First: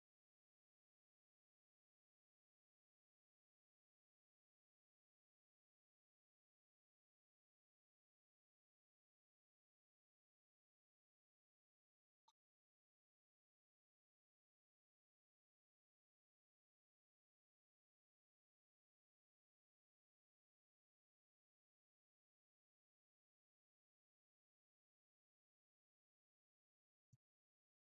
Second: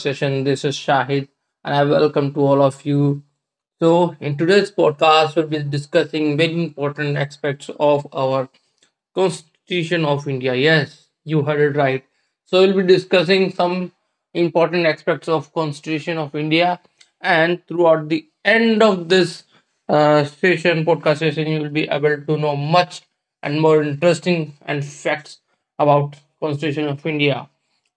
session. This is Shahid, and I welcome to all of you. So, in today's podcast, we'll be discussing very important aspects of our Constitution of India. Yes, you heard it right. So, we'll be discussing some important aspects of Constitution of India, and throughout the end of this session, podcast session, you will be able to know much and more interesting and facts about Constitution of India.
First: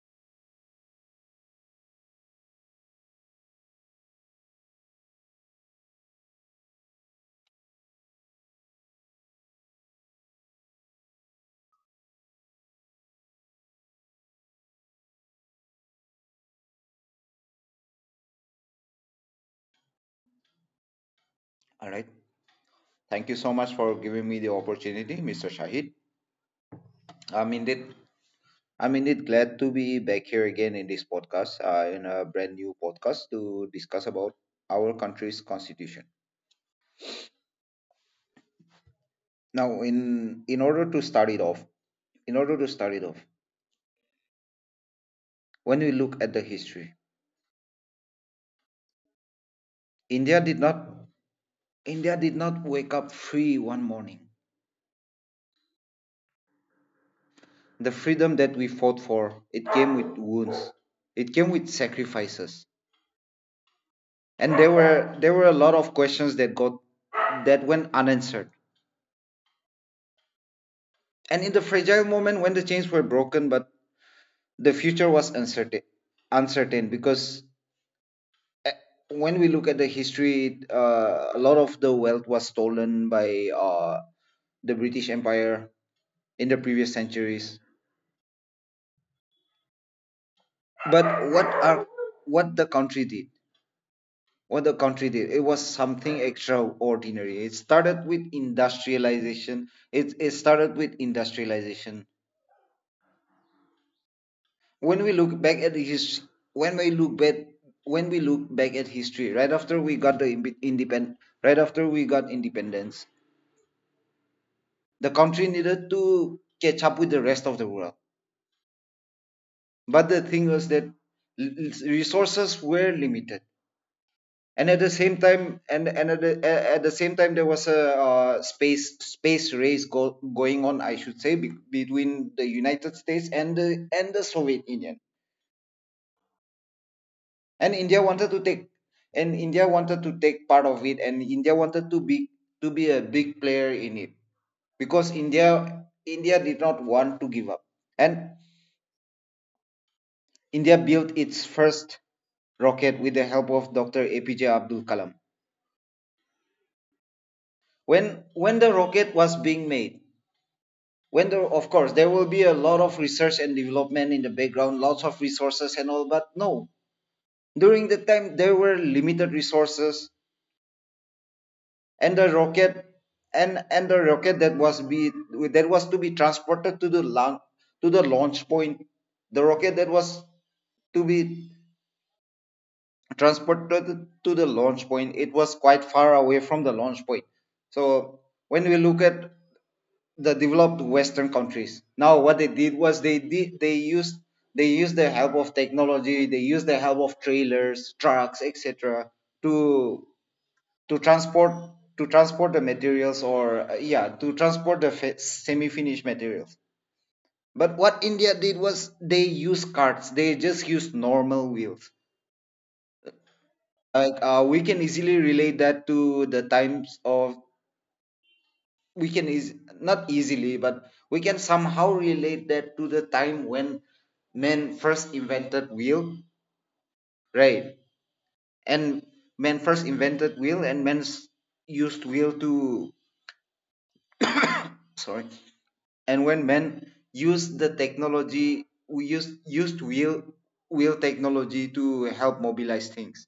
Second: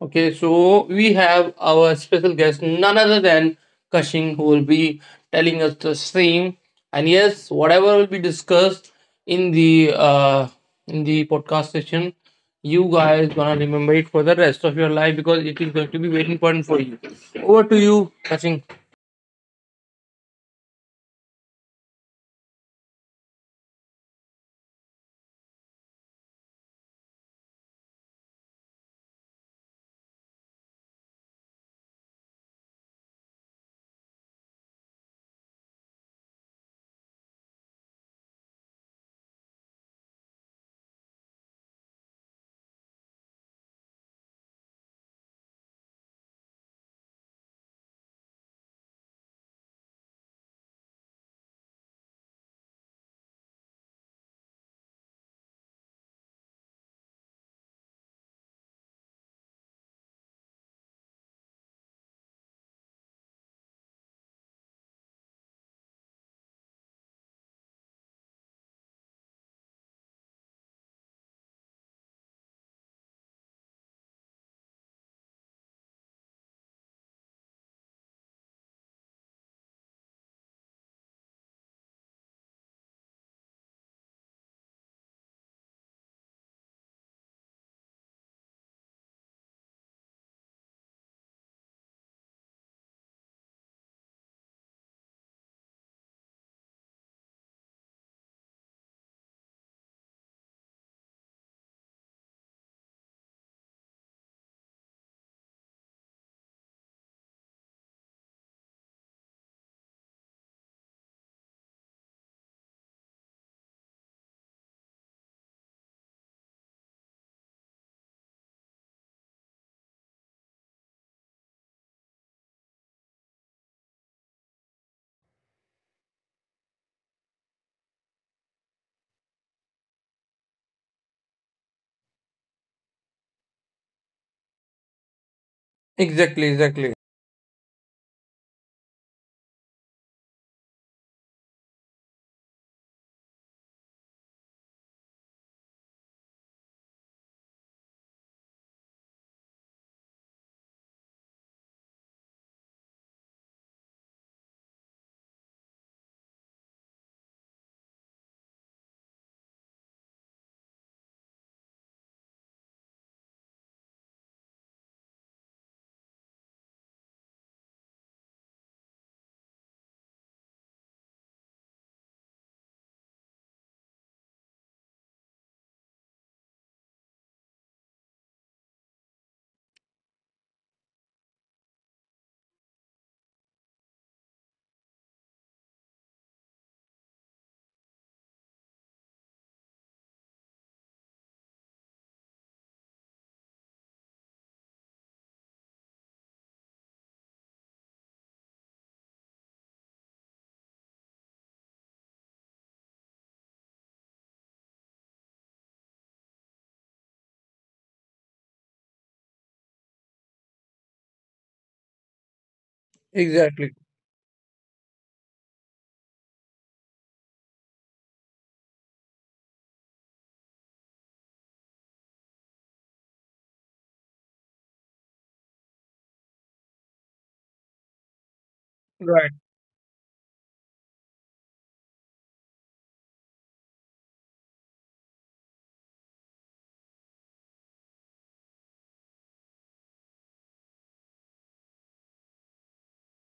Okay, so we have our special guest, none other than Kashing, who will be telling us the same. And yes, whatever will be discussed in the uh, in the podcast session, you guys gonna remember it for the rest of your life because it is going to be very important for you. Over to you, Kashing. All right. Thank you so much for giving me the opportunity, Mr. Shahid. I'm indeed, I'm indeed glad to be back here again in this podcast, in a brand new podcast to discuss about our country's constitution. Now, in order to start it off, in order to start it off, when we look at the history, India did not India did not wake up free one morning. The freedom that we fought for, it came with wounds. It came with sacrifices. And there were a lot of questions that got that went unanswered, and in the fragile moment when the chains were broken but the future was uncertain, uncertain because eh, when we look at the history, a lot of the wealth was stolen by the British empire in the previous centuries. But what are what the country did. Well, the country did. It was something extraordinary. It started with industrialization. It started with industrialization. When we look back at his, when we look back, when we look back at history, right after we got independence, the country needed to catch up with the rest of the world. But the thing was that resources were limited. And at the same time and at, the, At the same time there was a space race going on, I should say, between the United States and the Soviet Union. Exactly, exactly, and india wanted to take and India wanted to take part of it, and India wanted to be, to be a big player in it, because India did not want to give up. And India built its first rocket with the help of Dr. APJ Abdul Kalam. When the rocket was being made, when there, of course, there will be a lot of research and development in the background, lots of resources and all, but no, during the time there were limited resources. And the rocket, and and the rocket that was be that was to be transported to the launch, to the launch point, the rocket that was to be transported to the launch point, it was quite far away from the launch point. So when we look at the developed western countries, now what they did was they used, they used the help of technology, they used the help of trailers, trucks, etc. to to transport, to transport the materials or, yeah, to transport the semi-finished materials. But what India did was they used carts. They just used normal wheels. exactly. Like, we can easily relate that to the times of, we can is not easily, but we can somehow relate that to the time when men first invented wheel, right? And Right, men first invented wheel, and used wheel to, sorry, and when men used the technology, we used wheel, wheel technology to help mobilize things.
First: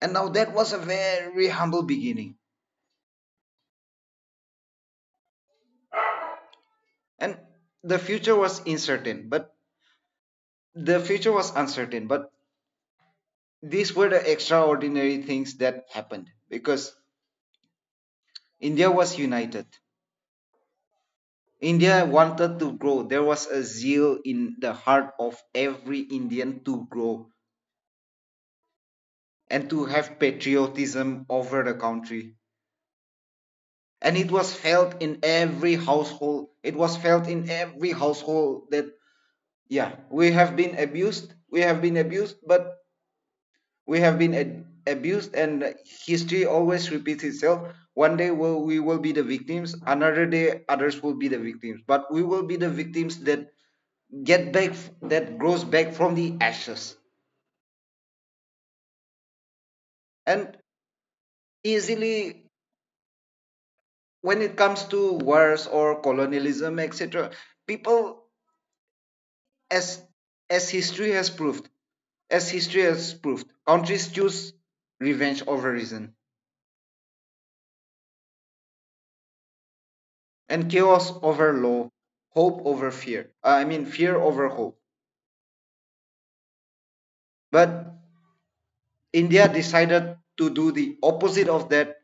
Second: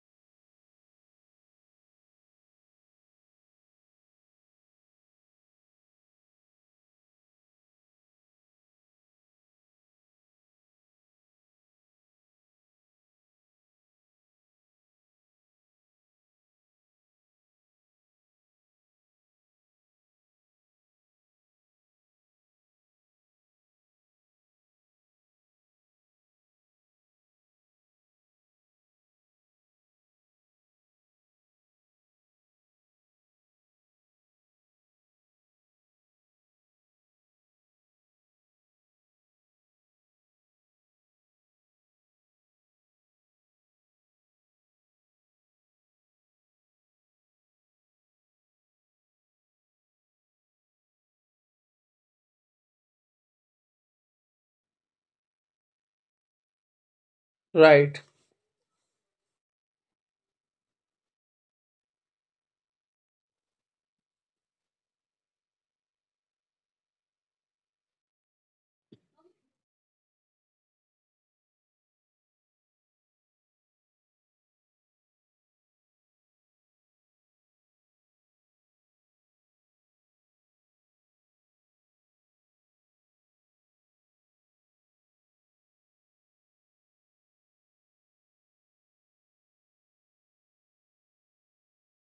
And now that was a very humble beginning. And the future was uncertain, but the future was uncertain but these were the extraordinary things that happened because India was united. India wanted to grow. There was a zeal in the heart of every Indian to grow and to have patriotism over the country. And it was felt in every household, that yeah, we have been abused, we have been abused but we have been ad- abused and history always repeats itself. One day we will be the victims, another day others will be the victims, but we will be the victims that get back, that grows back from the ashes. right, And easily, when it comes to wars or colonialism, etc., people, as as history has proved, countries choose revenge over reason, and chaos over law, hope over fear. I mean, fear over hope. But India decided to do the opposite of that,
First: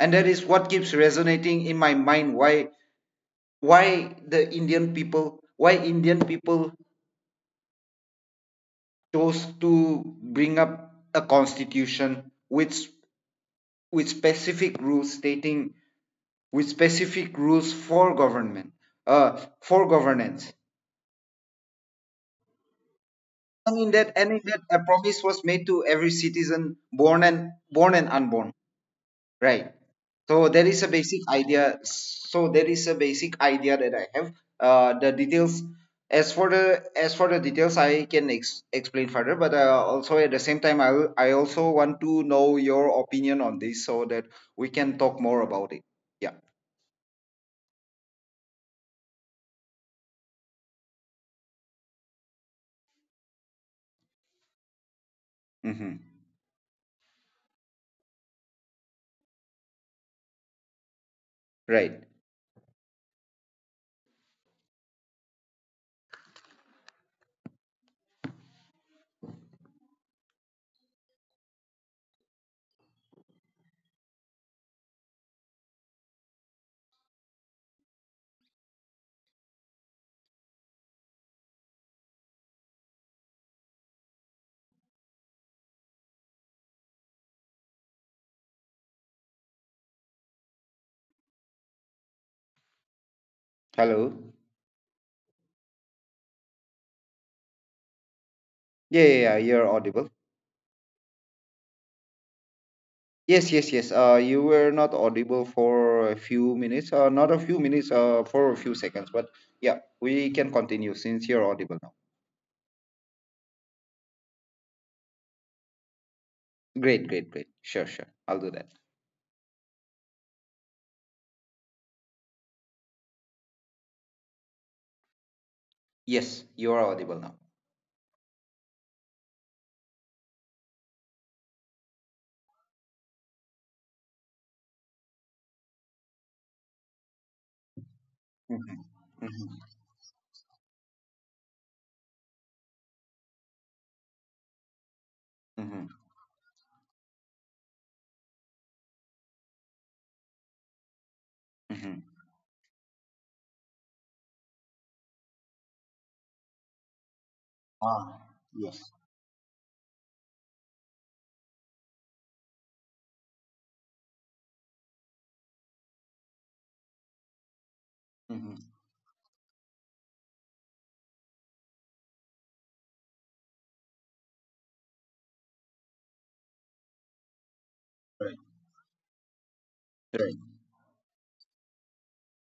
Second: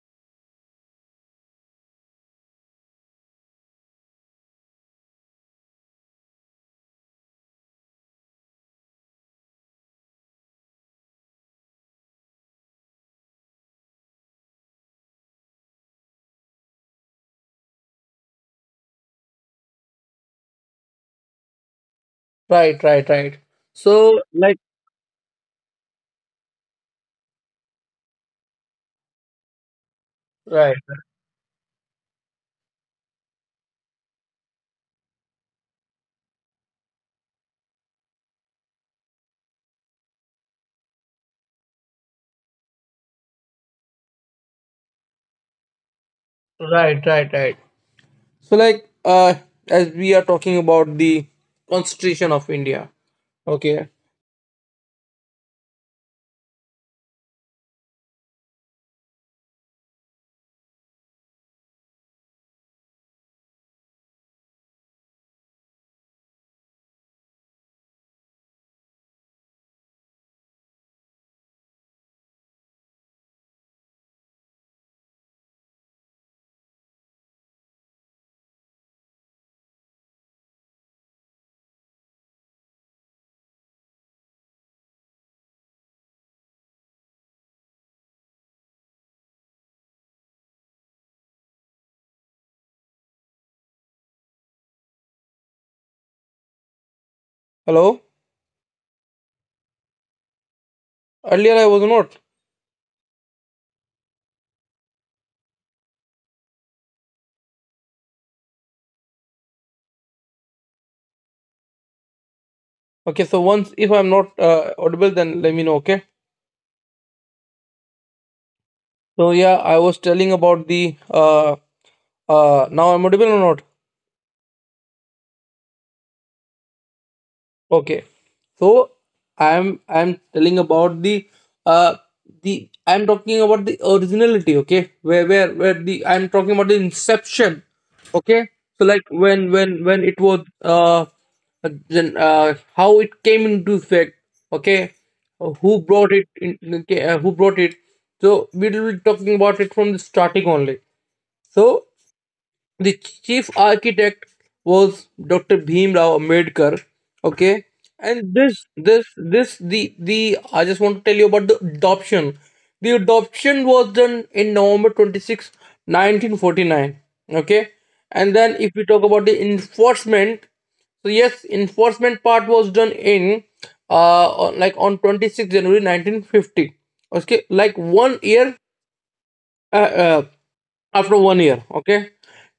and that is what keeps resonating in my mind. Why, why Indian people chose to bring up a constitution with specific rules stating with specific rules for government, for governance. right, right, right. So, And in like, that, a promise was made to every citizen born and unborn, right. So there right, is a basic idea, that I have. The details, as for the, details, I can explain further, but, also at the same time, I also want to know your opinion on this so that we can talk more about it, yeah. right, right, right. So, like, as we are talking about the constitution of India. Okay. Mm-hmm. Right. Hello. Hello. Yeah, yeah, yeah, you're audible. Earlier I was not. Yes, yes, yes. You were not audible for a few minutes. Not a few minutes. For a few seconds. But yeah, we can continue since you're audible now. Okay. So once if I'm not audible, then let me know. Okay. Great, great, great. Sure, sure. I'll do that. So yeah, I was telling about the Now I'm audible or not? Yes, you are audible now. Okay, so I'm telling about uh the I'm talking about the originality. Okay, where the I'm talking about the inception. Okay, Mm-hmm. so like when Mm-hmm. when when it was then how it came into effect. Okay, who Mm-hmm. brought it in? Okay, who brought it? So we will be talking about it from the starting only. So Mm-hmm. the chief architect was Dr. Bhim Rao Ambedkar. Okay, Ah, and this, yes. this, this, the, the. I just want to tell you about the adoption. The adoption was done in November 26, 1949. Okay, and then Mm-hmm. if we talk about the enforcement, so yes, enforcement part was done in, like on 26 January 1950. Okay, like one Right. year. Uh, uh, Right. after one year, okay,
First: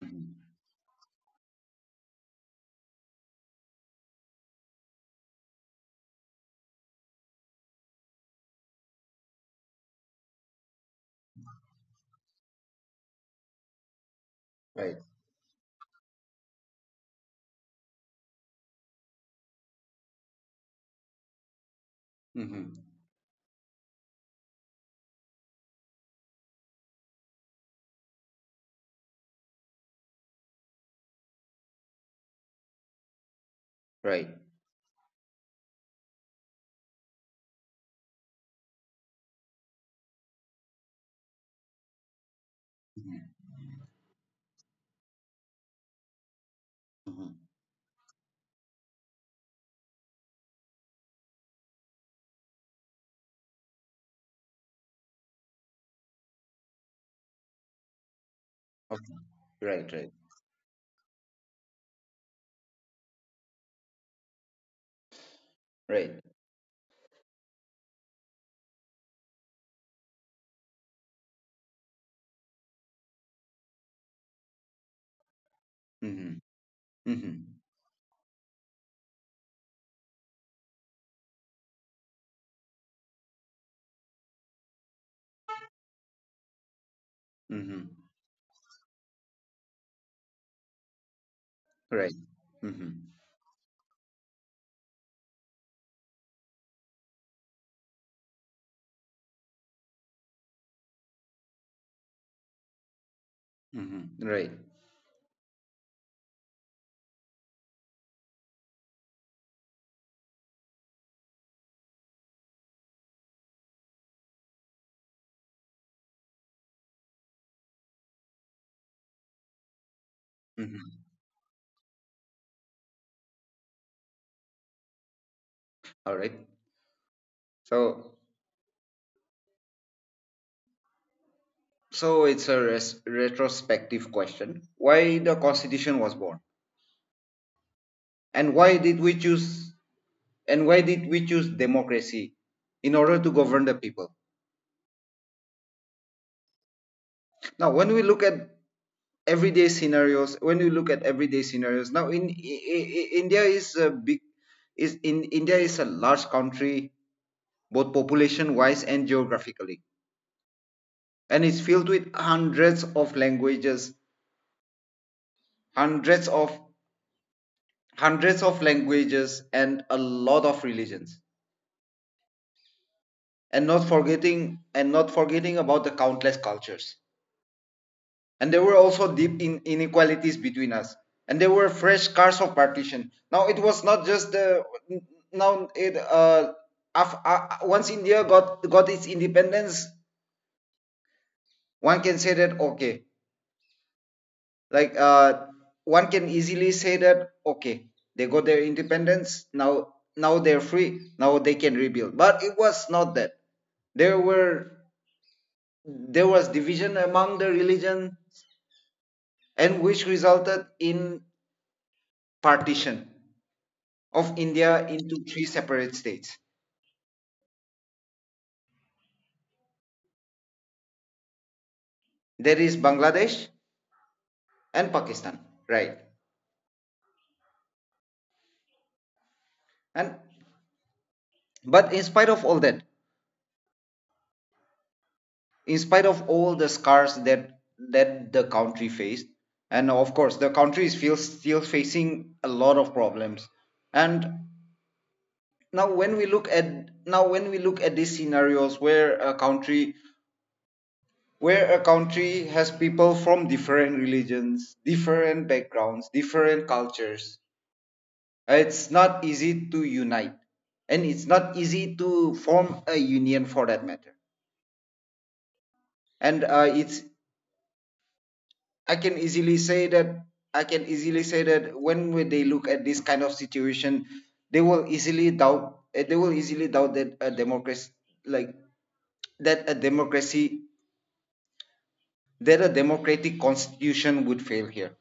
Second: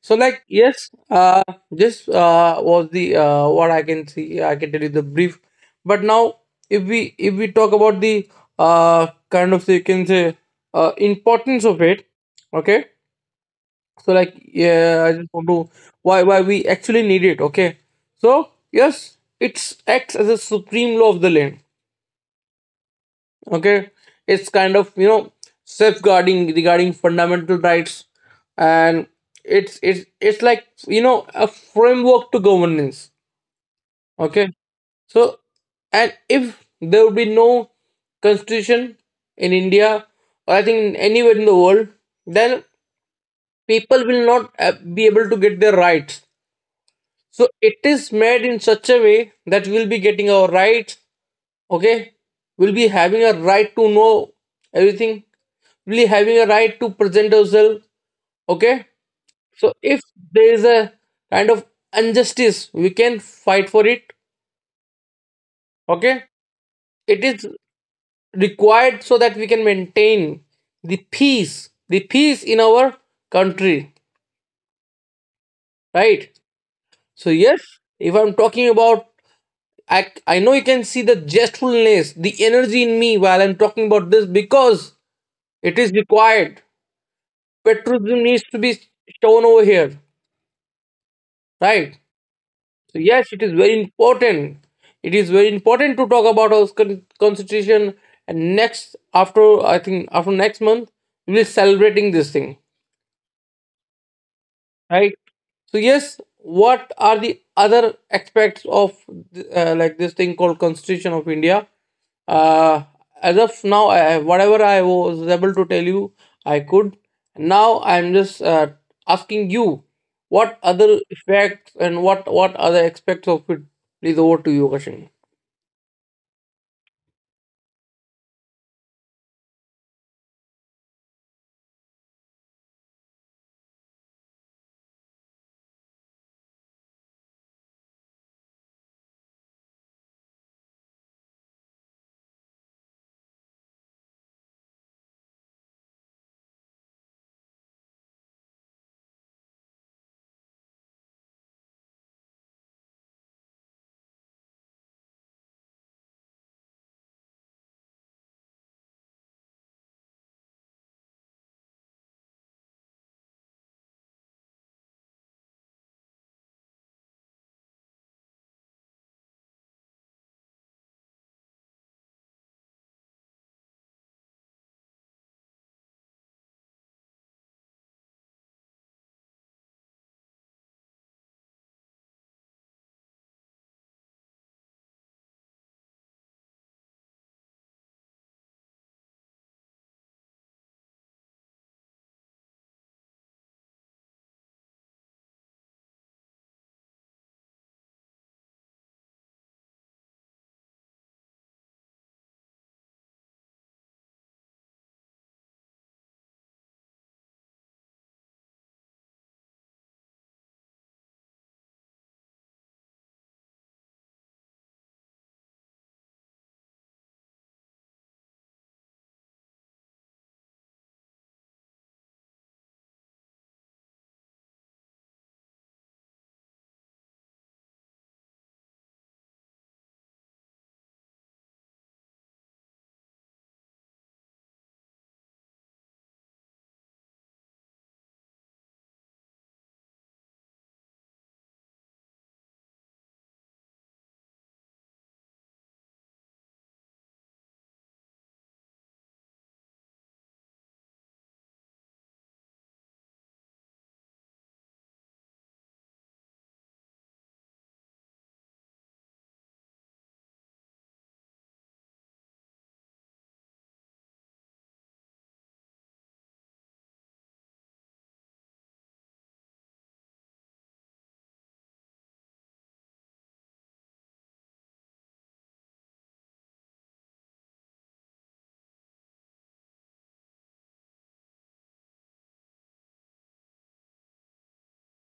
so like yes, this was the what I can see, I can tell you the brief, but now if we talk about the kind of, so you can say, uh, importance of it, okay, so like Right. yeah, I just want to, why we actually need it. Okay, so yes, it's acts as a supreme law of the land. Mm-hmm. Okay, it's kind of, you know, safeguarding regarding fundamental rights, and it's like, you know, a framework to governance. Right. Okay, so, and if there would be no constitution in India, or I think anywhere in the world, then Mm-hmm. people will not be able to get their rights. Mm-hmm. So it is made in such a way that we'll be getting our rights. Okay, will be having a right to know everything, will be having a right to present ourselves. Okay, Okay. so Right. if Right. there is a kind of injustice, we can fight for it. Right. Okay, it is required so that we can maintain the peace in our country, right? Mm-hmm. So Mm-hmm. yes, if I'm talking about, i I know you can see the zestfulness, the energy in me while I'm talking about this, because it is required. Mm-hmm. Patriotism needs to be shown over here, right? Right. Mm-hmm. So yes, it is very important. It is very important to talk about our constitution. And next, after, I think after next month, we will be celebrating this thing. Mm-hmm. Right. Right, so yes, what are the other aspects of like this thing called constitution of India, uh, as of now, whatever I was able to tell you, I could, now I'm just asking you what other Mm-hmm. effects and what other aspects of it. Please over to you, Kashin. All right. So So it's a retrospective question. Why the constitution was born? And why did we choose, democracy in order to govern the people? Now when we look at everyday scenarios, now in, India is a big, is in India is a large country, both population wise and geographically, and it's filled with hundreds of languages, hundreds of hundreds of languages and a lot of religions, and not forgetting about the countless cultures. And there were also deep in inequalities between us, and there were fresh scars of partition. Now it was not just the now it Once India got its independence, one can say that okay, like uh, one can easily say that okay, they got their independence. Now, now they're free, now they can rebuild, but it was not that. there were there was division among the religion, and which resulted in partition of India into three separate states. There is Bangladesh and Pakistan, right. And but in spite of all that, in spite of all the scars that that the country faced, and of course the country is still facing a lot of problems, and now when we look at, these scenarios where a country, has people from different religions, different backgrounds, different cultures, it's not easy to unite, and it's not easy to form a union for that matter. And, it's, I can easily say that, when they look at this kind of situation, they will easily doubt. They will easily doubt that a democracy, like, a democracy, that a democratic constitution would fail here.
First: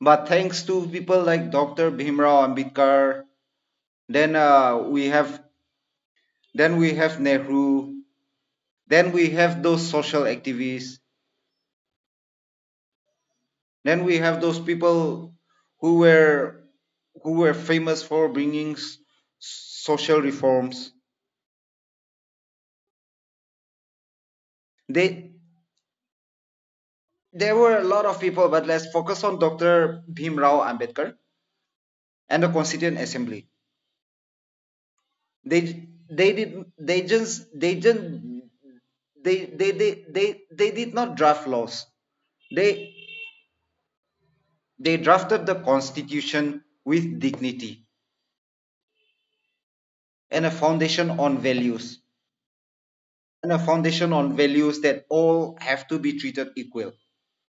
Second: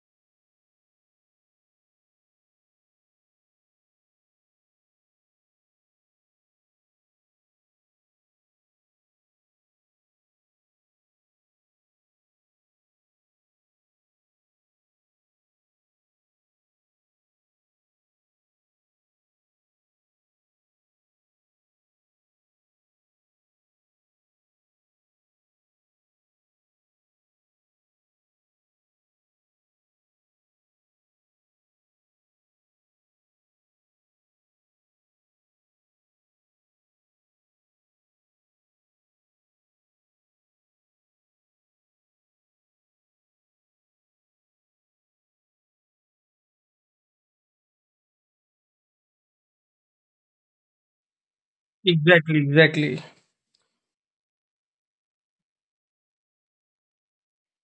But thanks to people like Dr. Bhimrao Ambedkar, then, we have, then we have Nehru, then we have those social activists, then we have those people who were, famous for bringing social reforms. They There were a lot of people, but let's focus on Dr. Bhim Rao Ambedkar and the Constituent Assembly. They did they just they didn't they did not draft laws. They they drafted the constitution with dignity and a foundation on values, Exactly, exactly, and a foundation on values that all have to be treated equal.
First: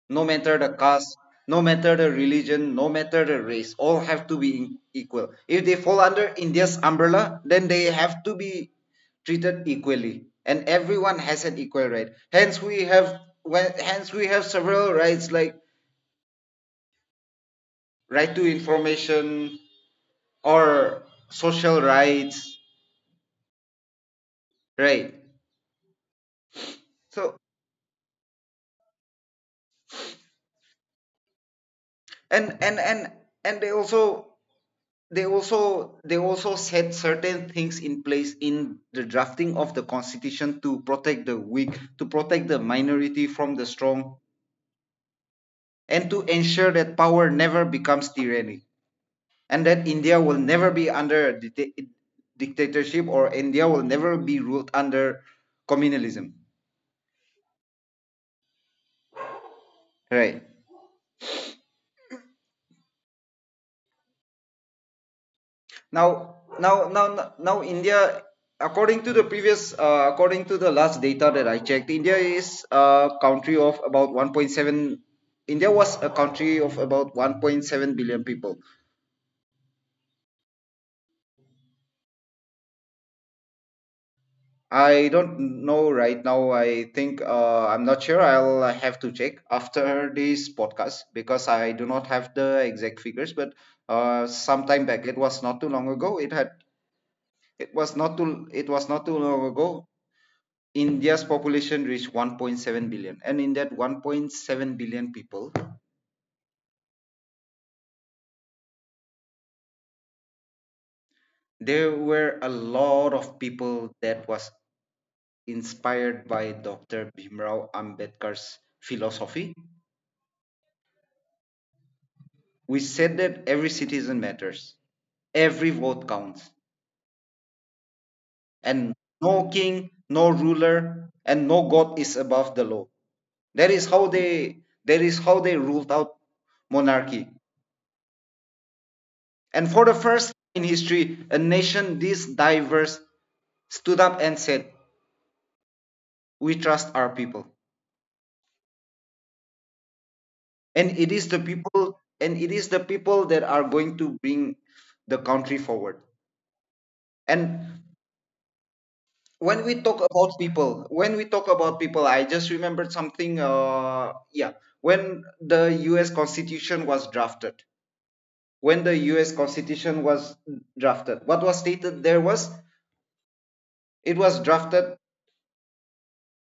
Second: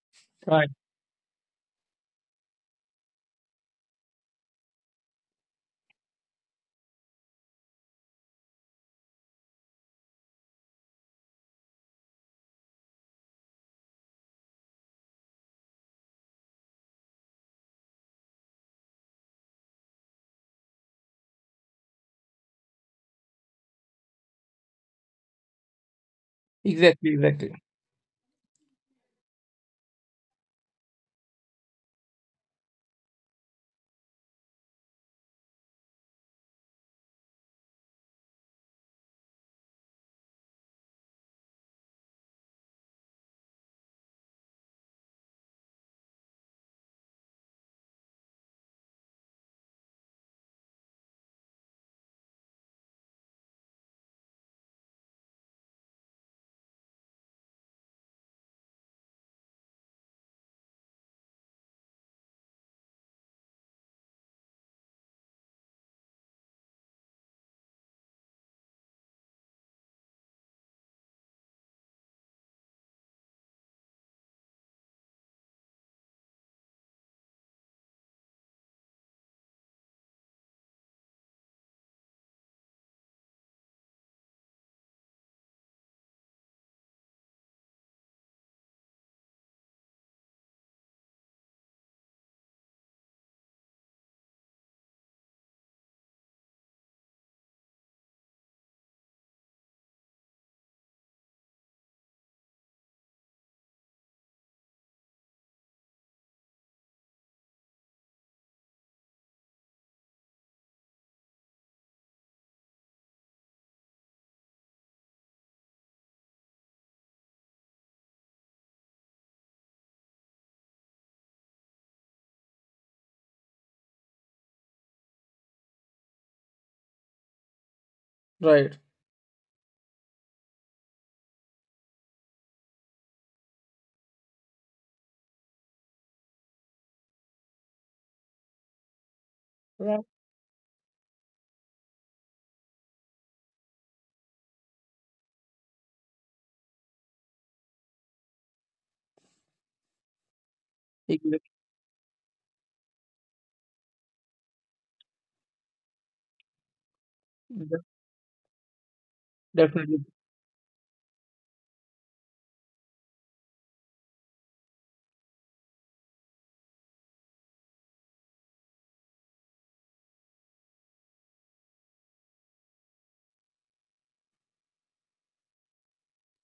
No matter right. the caste, no matter the religion, no matter the race, all have to be equal. If they fall under India's umbrella, then they have to be treated equally, and everyone has an equal right. Hence, we have, well, hence we have several rights like right to information or social rights, right? Exactly, So exactly, and and and and they also, they also set certain things in place in the drafting of the constitution to protect the weak, to protect the minority from the strong, and to ensure that power never becomes tyranny and that India will never be under a dictatorship, or India will never be ruled under communalism, right. Now, India, according to the previous, according to the last data that I checked, India is a country of about 1.7. India was a country of about 1.7 billion people. I don't know right now. I think, I'm not sure, I'll have to check after this podcast because I do not have the exact figures. But sometime back, it was not too long ago. It was not too long ago, India's population reached 1.7 billion, and in that 1.7 billion people, there were a lot of people that was inspired by Dr. Bhimrao Ambedkar's philosophy. We said that every citizen matters, every vote counts, right. and no king, no ruler, and no god is above the law. That is how they, ruled out monarchy. And for the Right. first time in history, a nation this diverse stood up and said, "We trust our people." And it is the Exactly. people, and it is the people that are going to bring the country forward. And De- when we talk definitely, about people, when we talk about people, I just remembered something. Yeah, when the U.S. Constitution was drafted, when the U.S. Constitution was drafted, what was stated there was it was drafted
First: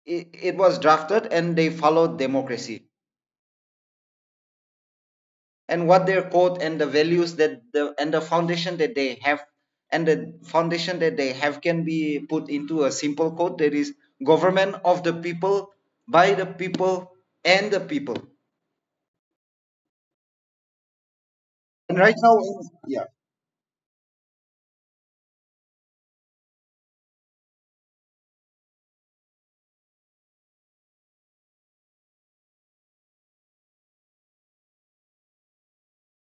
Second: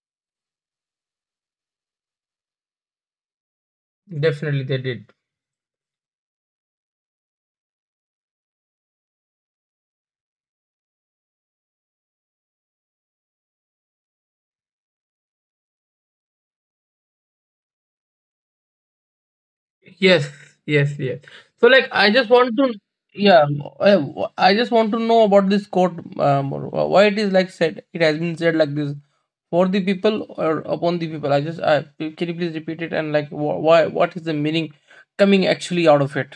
it, it was drafted and they followed democracy, definitely they did. and what their code and the values that the and the foundation that they have and the foundation that they have can be put into a simple code, that is: government of the people, by the people, and the people. Yes, yes, yes. So like And I right just now, want to, yeah. yeah, I, I just want to know about this quote, or why it is like said, it has been said like this, for the people or upon the people. I just, can you please repeat it, and like why, what is the meaning coming actually out of it?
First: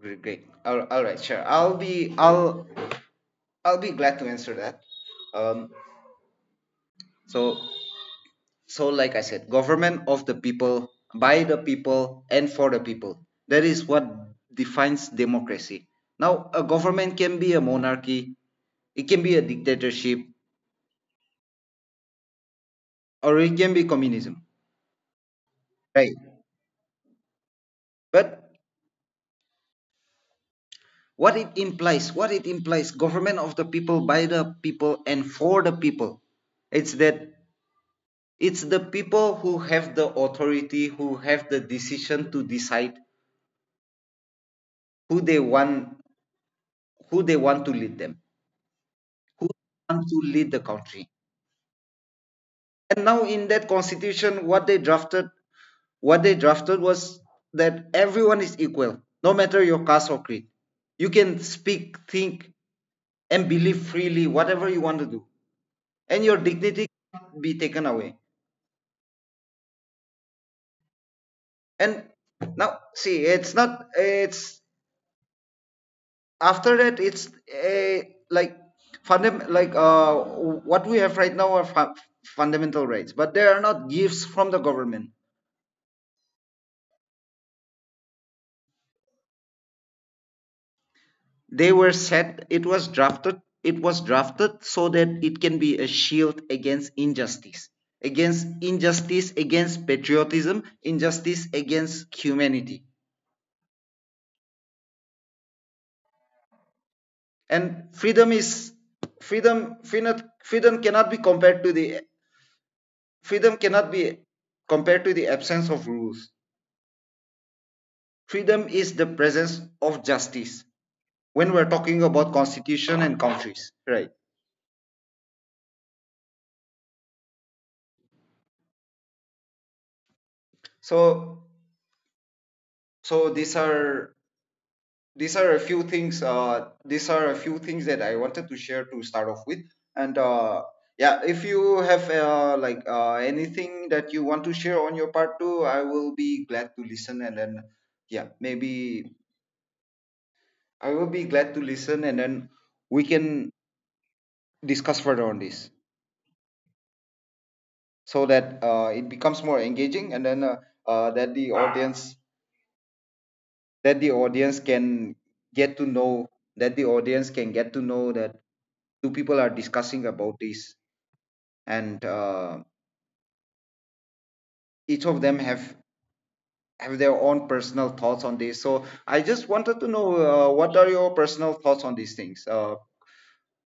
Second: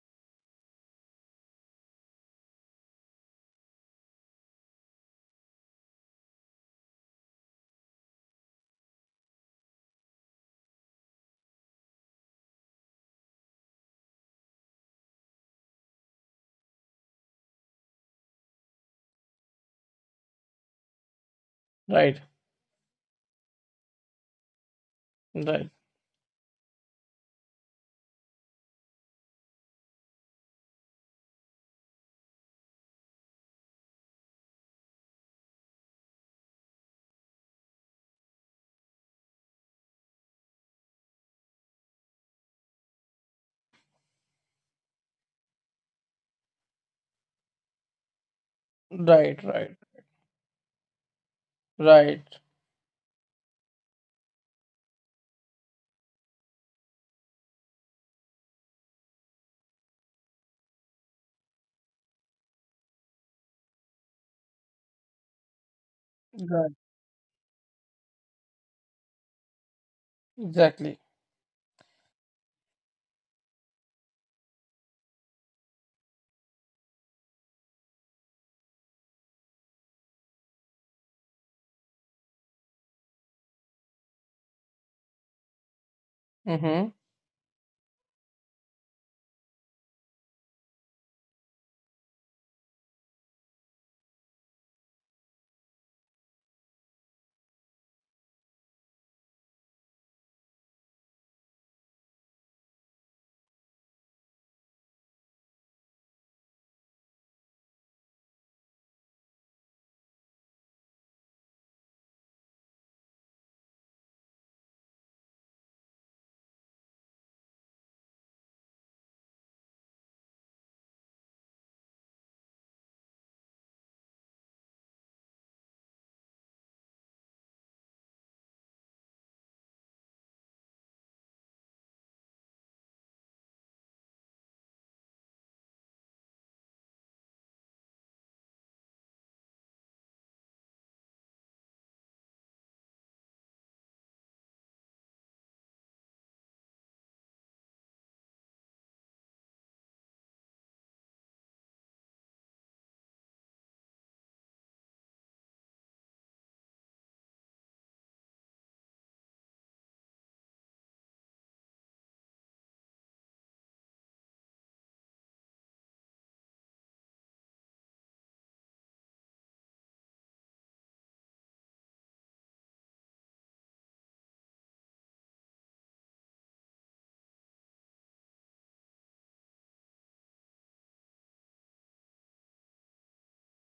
All right, sure, I'll be glad to answer that. um so So, like I said, government of the people, by the people, and for the people. That is what defines democracy. Now, a government can be a monarchy, it can be a dictatorship, Right. or it can be communism, Right. right? But what it implies, government of the people, by the people, and for the people, it's that it's the people who have the authority, who have the decision to decide who they want, who they want to lead them Right, who right. want to lead the country. Right. And now in that constitution, what they drafted was that everyone is equal, no matter your caste or creed. You can speak, think, and believe freely, whatever you want to do, and your Right. dignity can't be taken away. Exactly. And now, see, it's not. It's after that. It's like fundam- like what we have right now are fundamental rights, but they are not gifts from the government. Mhm. They were set. It was drafted so that it can be a shield against injustice, against patriotism, injustice against humanity. And freedom is freedom freedom, freedom cannot be compared to the freedom cannot be compared to the absence of rules. Freedom is the presence of justice. When we're talking about constitution and countries, right? So so these are a few things, these are a few things that I wanted to share to start off with. And yeah, if you have like anything that you want to share on your part too, I will be glad to listen, and then yeah, maybe I will be glad to listen, and then we can discuss further on this, so that it becomes more engaging, and then uh that the audience that the audience can get to know that the audience can get to know that two people are discussing about this, and each of them have their own personal thoughts on this. So I just wanted to know, what are your personal thoughts on these things,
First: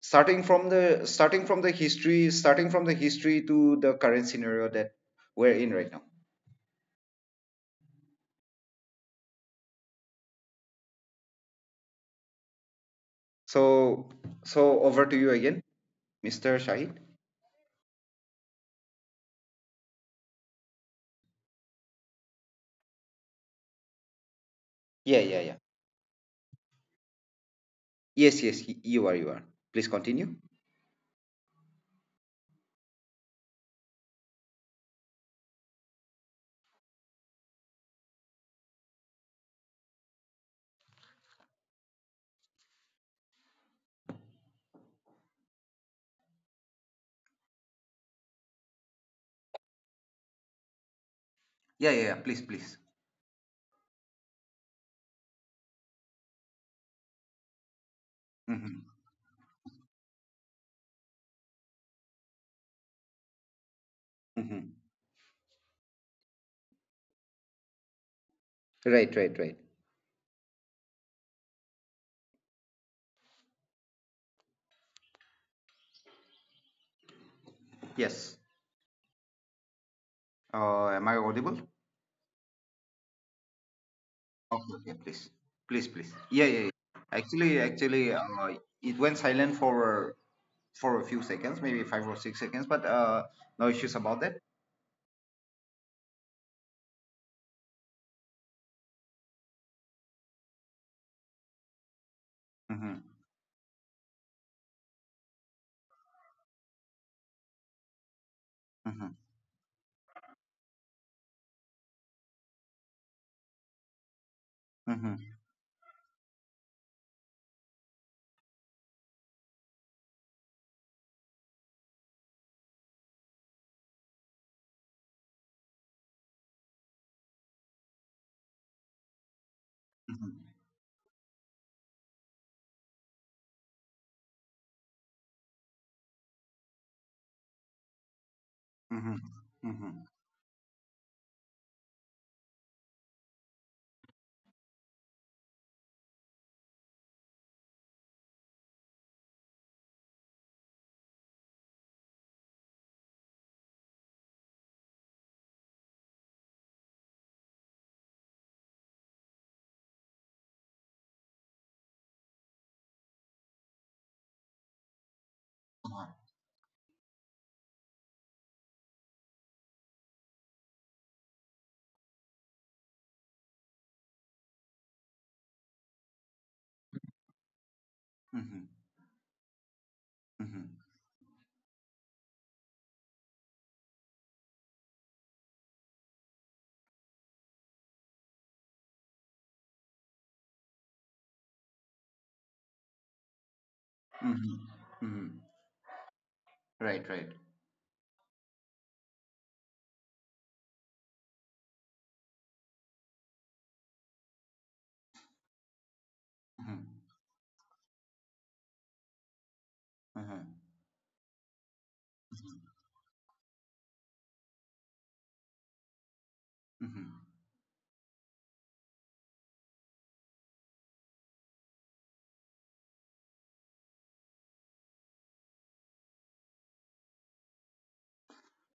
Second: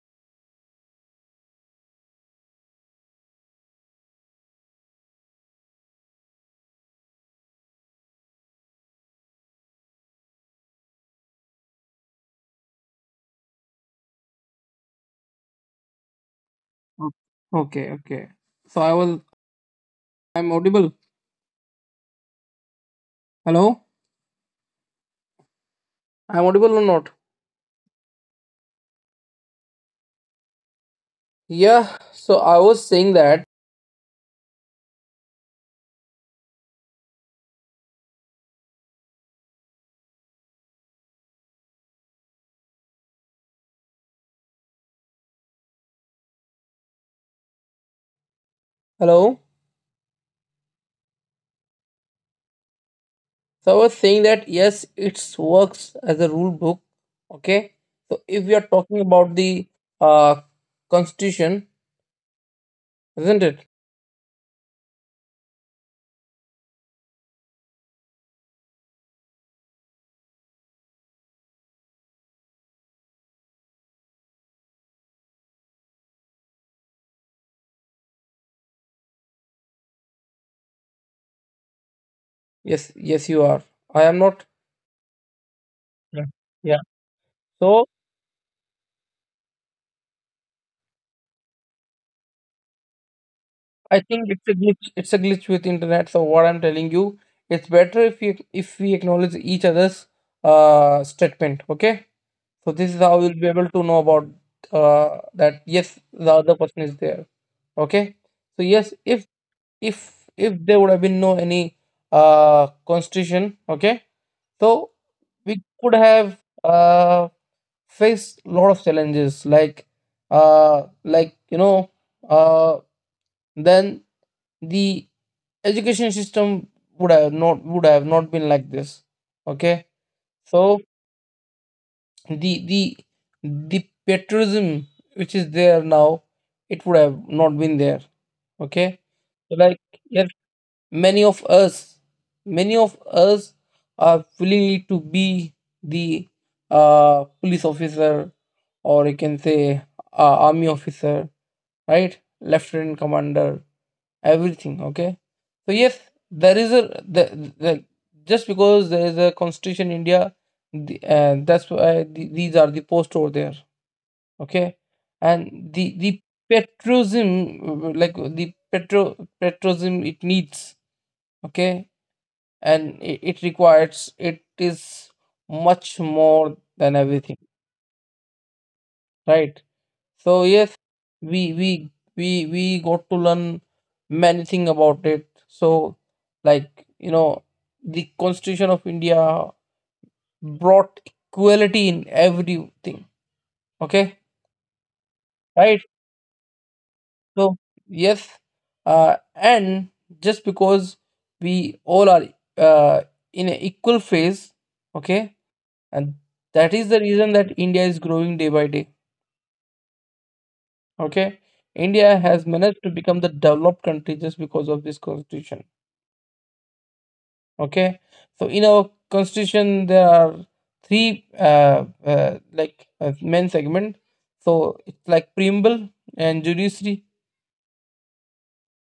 starting from the history, starting from the history to the current scenario that we're in right now. So so over to you again, Mr. Shahid. O- Okay, okay. So I was, I'm audible. Hello? Yeah, yeah, yeah. I'm audible or not? Yes, yes, you are, you are. Please continue. Yeah, so I was saying that, hello? Yeah, yeah, yeah. Please, please. So I was saying that yes, it works as a rule book. Okay. So if we are Mm-hmm. talking about the uh, constitution, isn't it? Mm-hmm. Right, right, right. Yes. Am I audible? Yes, yes, you are. I am not. Okay, okay, please, please, please. Yeah. Yeah, yeah, yeah. Yeah. Actually, So actually, uh, it went silent for a few seconds, maybe 5 or 6 seconds, but no issues I about think that. it's a glitch. It's a glitch with internet. So what I'm telling you, it's better if you, if we acknowledge each other's statement. Okay. So this is Mm-hmm. how we'll be able to know about that. Yes, the other person is there. Okay. So yes, Mm-hmm. if if there would have been no any constitution, okay, so Mm-hmm. we could have uh faced a lot of challenges, like, like, you know, uh, then the education system would have not been like this. Okay, Mm-hmm. so the the patriotism which is there now, it would have not been there. Okay, Mm-hmm. so like Mm-hmm. yes, Many of us, many of us are willingly to be the police officer, or you can say army officer, right? Lieutenant commander, everything. Okay, so yes, there is a the just because there is a constitution in India, that's why these are the posts over there. Okay, and the patriotism, like the petro patriotism, it needs. Okay, and it requires, it is much more than everything, Mm-hmm. right? So Mm-hmm. yes, we we we got to learn many things about it. So like, you know, the constitution of India brought equality in everything. Okay, Mm-hmm. Mm-hmm. right. Right, right. So yes, and just because we all are uh, in an equal phase, okay, and that is the Mm-hmm. reason that India is growing day by day. Mm-hmm. Okay, India has managed to become the developed country just because of this constitution. Mm-hmm. Okay, so in our constitution there are three like, main segment. So it's like preamble and judiciary,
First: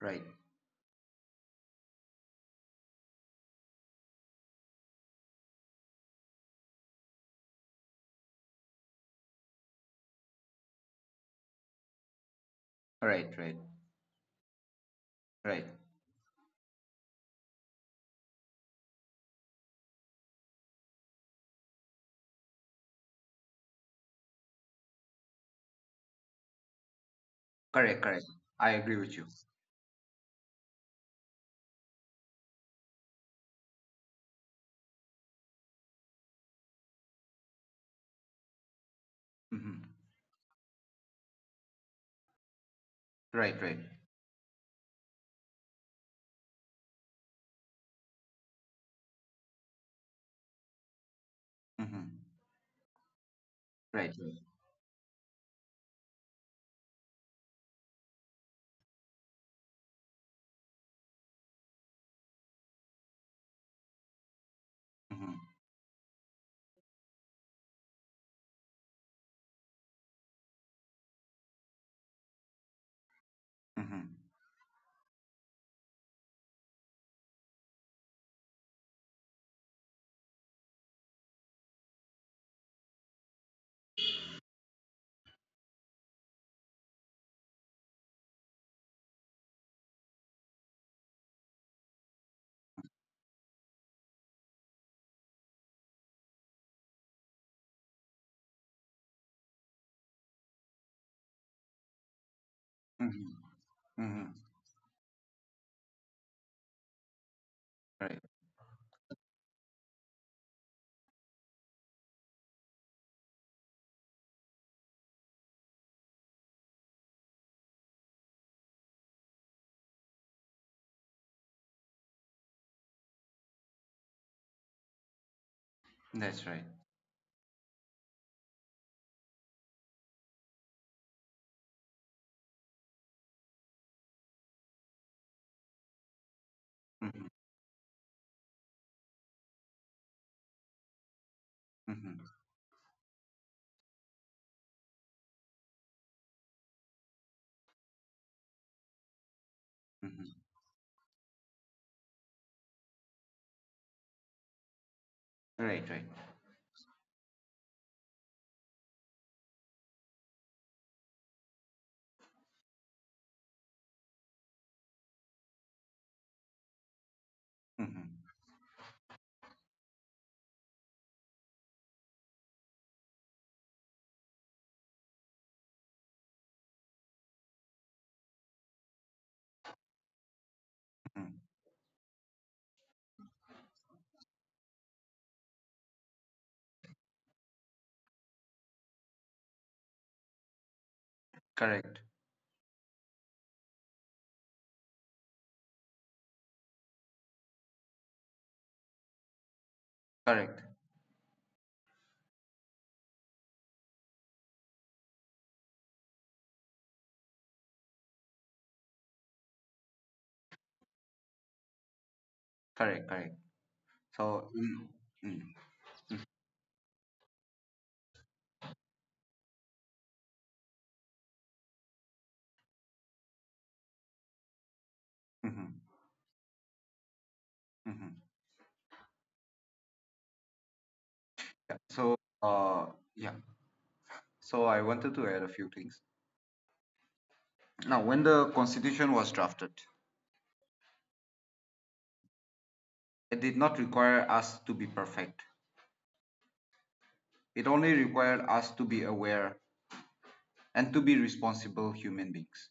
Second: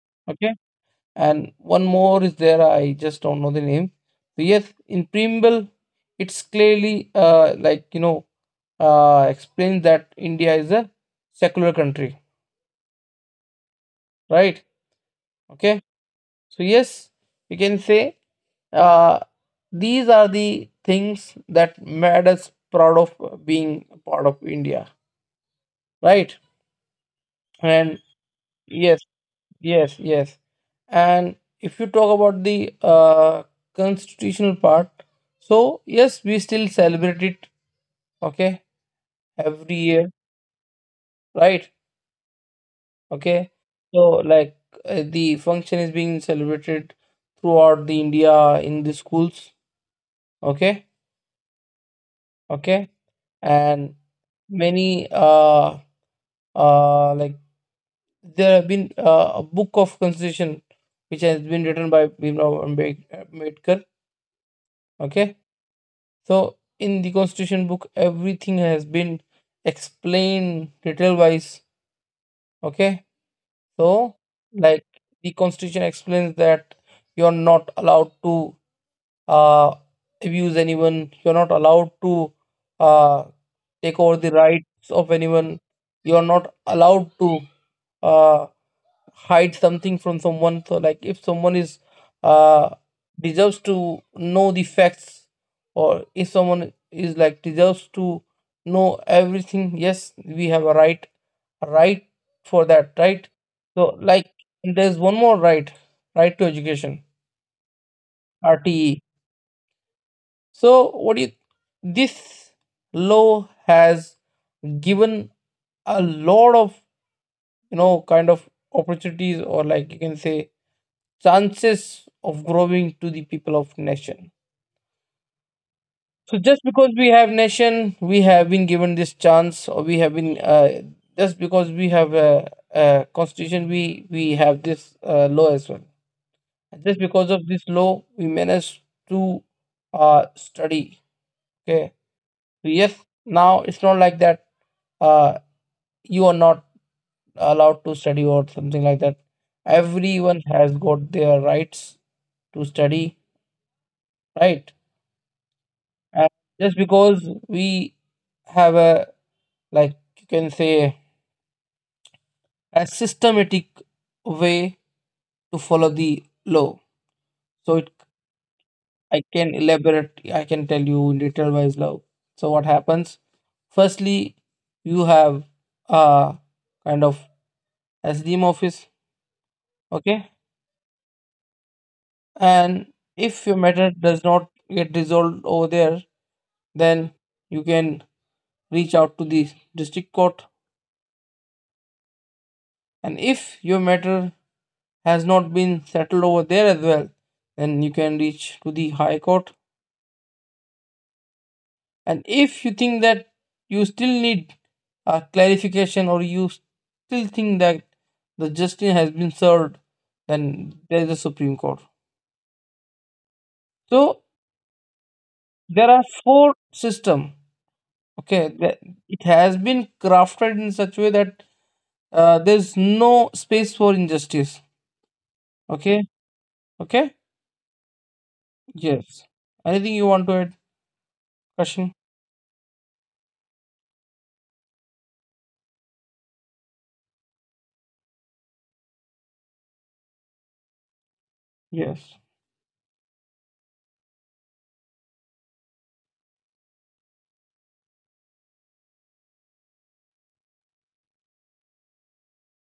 Right, okay, and one more is there, I just don't know the name. So yes, in preamble it's clearly, like, you know, explains that India is a secular country, right, right, right? right. Okay, so yes, we can say, uh, these are the things that made us proud of being part of India, right? And Correct, correct. I agree yes, with you. yes, yes. And if you talk about the constitutional part, so yes, we still celebrate it, okay, every Mm-hmm. year, right? Right, Okay, right. so like the function is being celebrated throughout the India in the schools, okay, Mm-hmm. okay, and Right, right. many like, there have been a book of constitution which has been written by Ambedkar. Okay, Mm-hmm. so in the constitution book everything has been explained detail wise. Okay, Mm-hmm. so like the constitution explains that you're not allowed to uh abuse anyone, you're not allowed to uh take over the rights of anyone, you're not allowed to uh hide something from someone. So like if someone is uh deserves to know the facts, or if someone is like deserves to know everything, yes, we have a right, a right for that, right? Mm-hmm. So Mm-hmm. like there's one more right, right to education, Right. RTE. So what do you, this law has given a lot of, you know, kind of opportunities, or like you can say chances of growing to the people of nation. So That's just right. because we have nation, we have been given this chance, or we have been just because we have a constitution, we have this law as well. Just Mhm, because of this law, we managed to study. Okay, mhm, so yes, now it's not like that, uh, you are not allowed to study or something like that. mhm. Everyone has got their rights to study, right? Right, right. And just because we have a, like you can say, a systematic way to follow the law. So it, Mhm, I can elaborate. I can tell you in detail wise law. So what happens? Firstly, you have a kind of SDM office, okay? mhm. And if your matter does not get resolved over there, then you can reach out to the district court. Correct, And if your matter has not been settled over there as well, then you can reach to the High Court. correct, And if you think that you still need a clarification, or you still think that the justice has been served, then there is the Supreme Court. correct, correct. So So, mm, mm, there are four system. Okay, that it has been crafted in such a way that there's no space for injustice. mhm, Okay, okay, mhm. yes. Anything you want to add, Kashin? So, uh, yeah. So I wanted to add a few things. Now, when the constitution was drafted, Yes. it did not require us to be perfect. It only required us to be aware and to be responsible human beings.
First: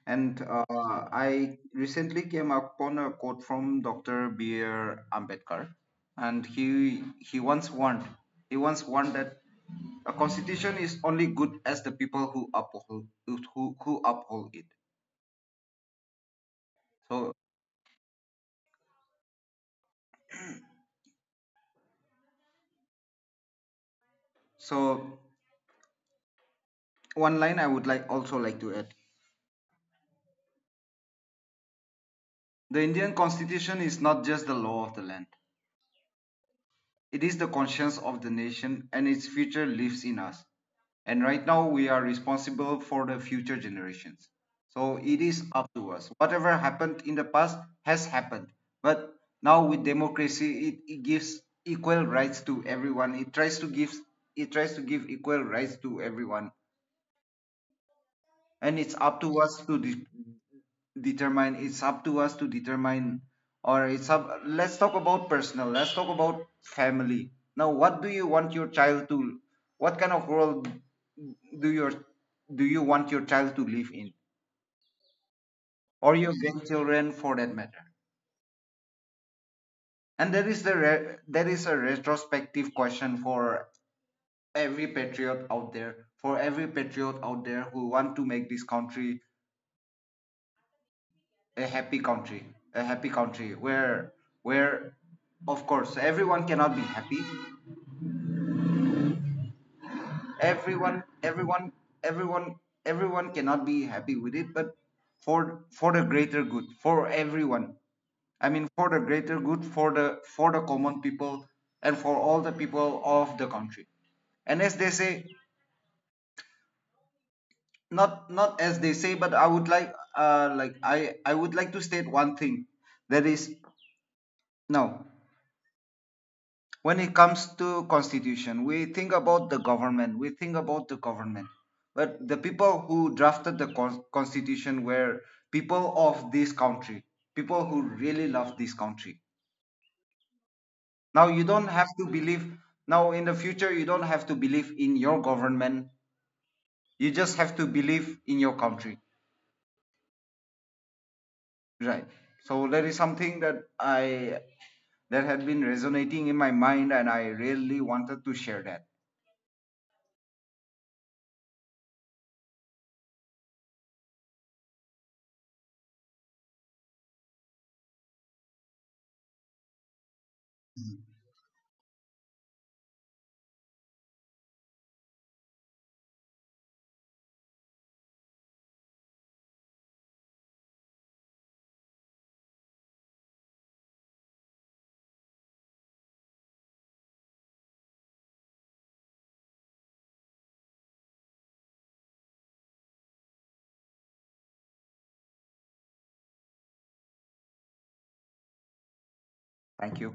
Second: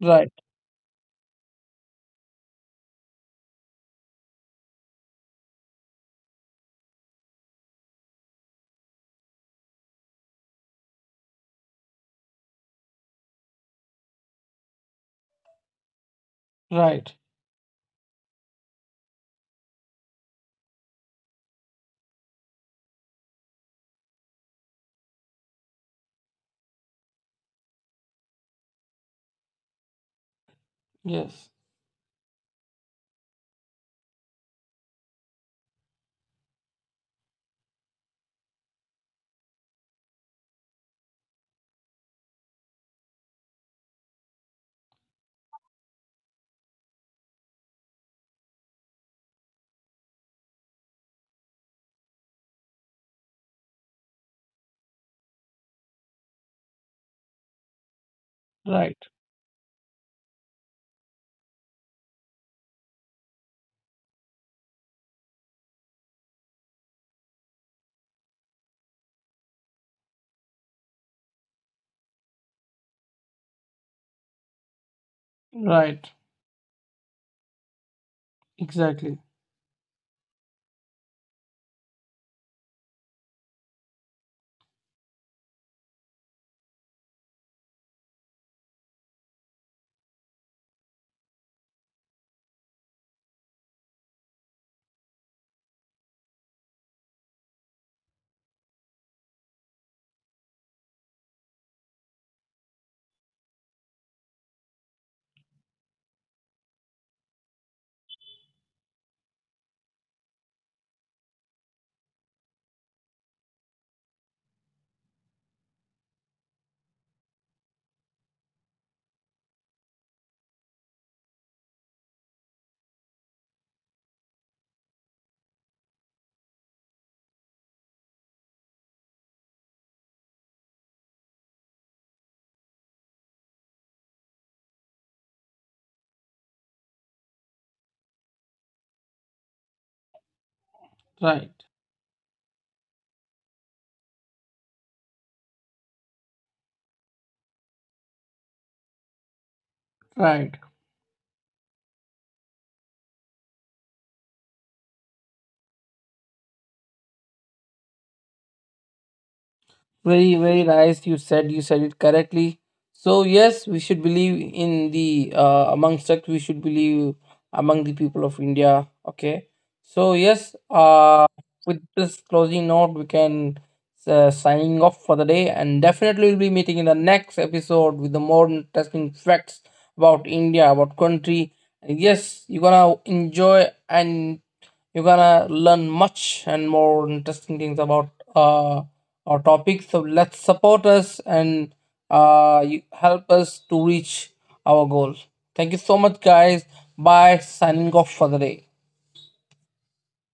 Right, And I recently came upon a quote from Dr. B. R. Ambedkar, and he once warned that a constitution is only good as the people who uphold it. right. So so one line I would also like to add: Yes, the Indian Constitution is not just the law of the land; it is the conscience of the nation, and its future lives in us. And right now we are responsible for the future generations. So it is up to us. Whatever happened in the past has happened. But now with democracy, it gives equal rights to everyone. It tries to give equal rights to everyone, and right, it's up to us to de- determine it's up to us to determine or it's up let's talk about personal, let's talk about family. Now, what do you want your child to, what kind of world do your do you want your child to live in, right, or your grandchildren for that matter? exactly, And there is a retrospective question for every patriot out there for every patriot out there who want to make this country a happy country, a happy country where of course everyone cannot be happy, everyone everyone everyone everyone cannot be happy with it, but for the greater good for everyone, I mean for the greater good for the, for the common people and for all the people of the country. And as they say, not not as they say, but I would like, like, I would like to state one thing, that is, no, when it comes to constitution, we think about the government, but the people who drafted the constitution were people of this country, people who really love this country. Now you right, don't have to believe, now in the future you don't have to believe in your government, you just have to believe in your country, right. right? So that is something that I, that had been resonating in my mind, and I really wanted to share that. Very, very nice. You said, you said it correctly. So yes, we should believe in the amongst us. We should believe among the people of India. Okay. So yes, with this closing note, we can signing off for the day, and definitely we'll be meeting in the next episode with the more interesting facts about India, about country. And yes, you're gonna enjoy, and you're gonna learn much and more interesting things about uh, our topic. So let's support us, and you help us to reach our goal. Thank you so much, guys. Bye. Signing off for the day. Thank you.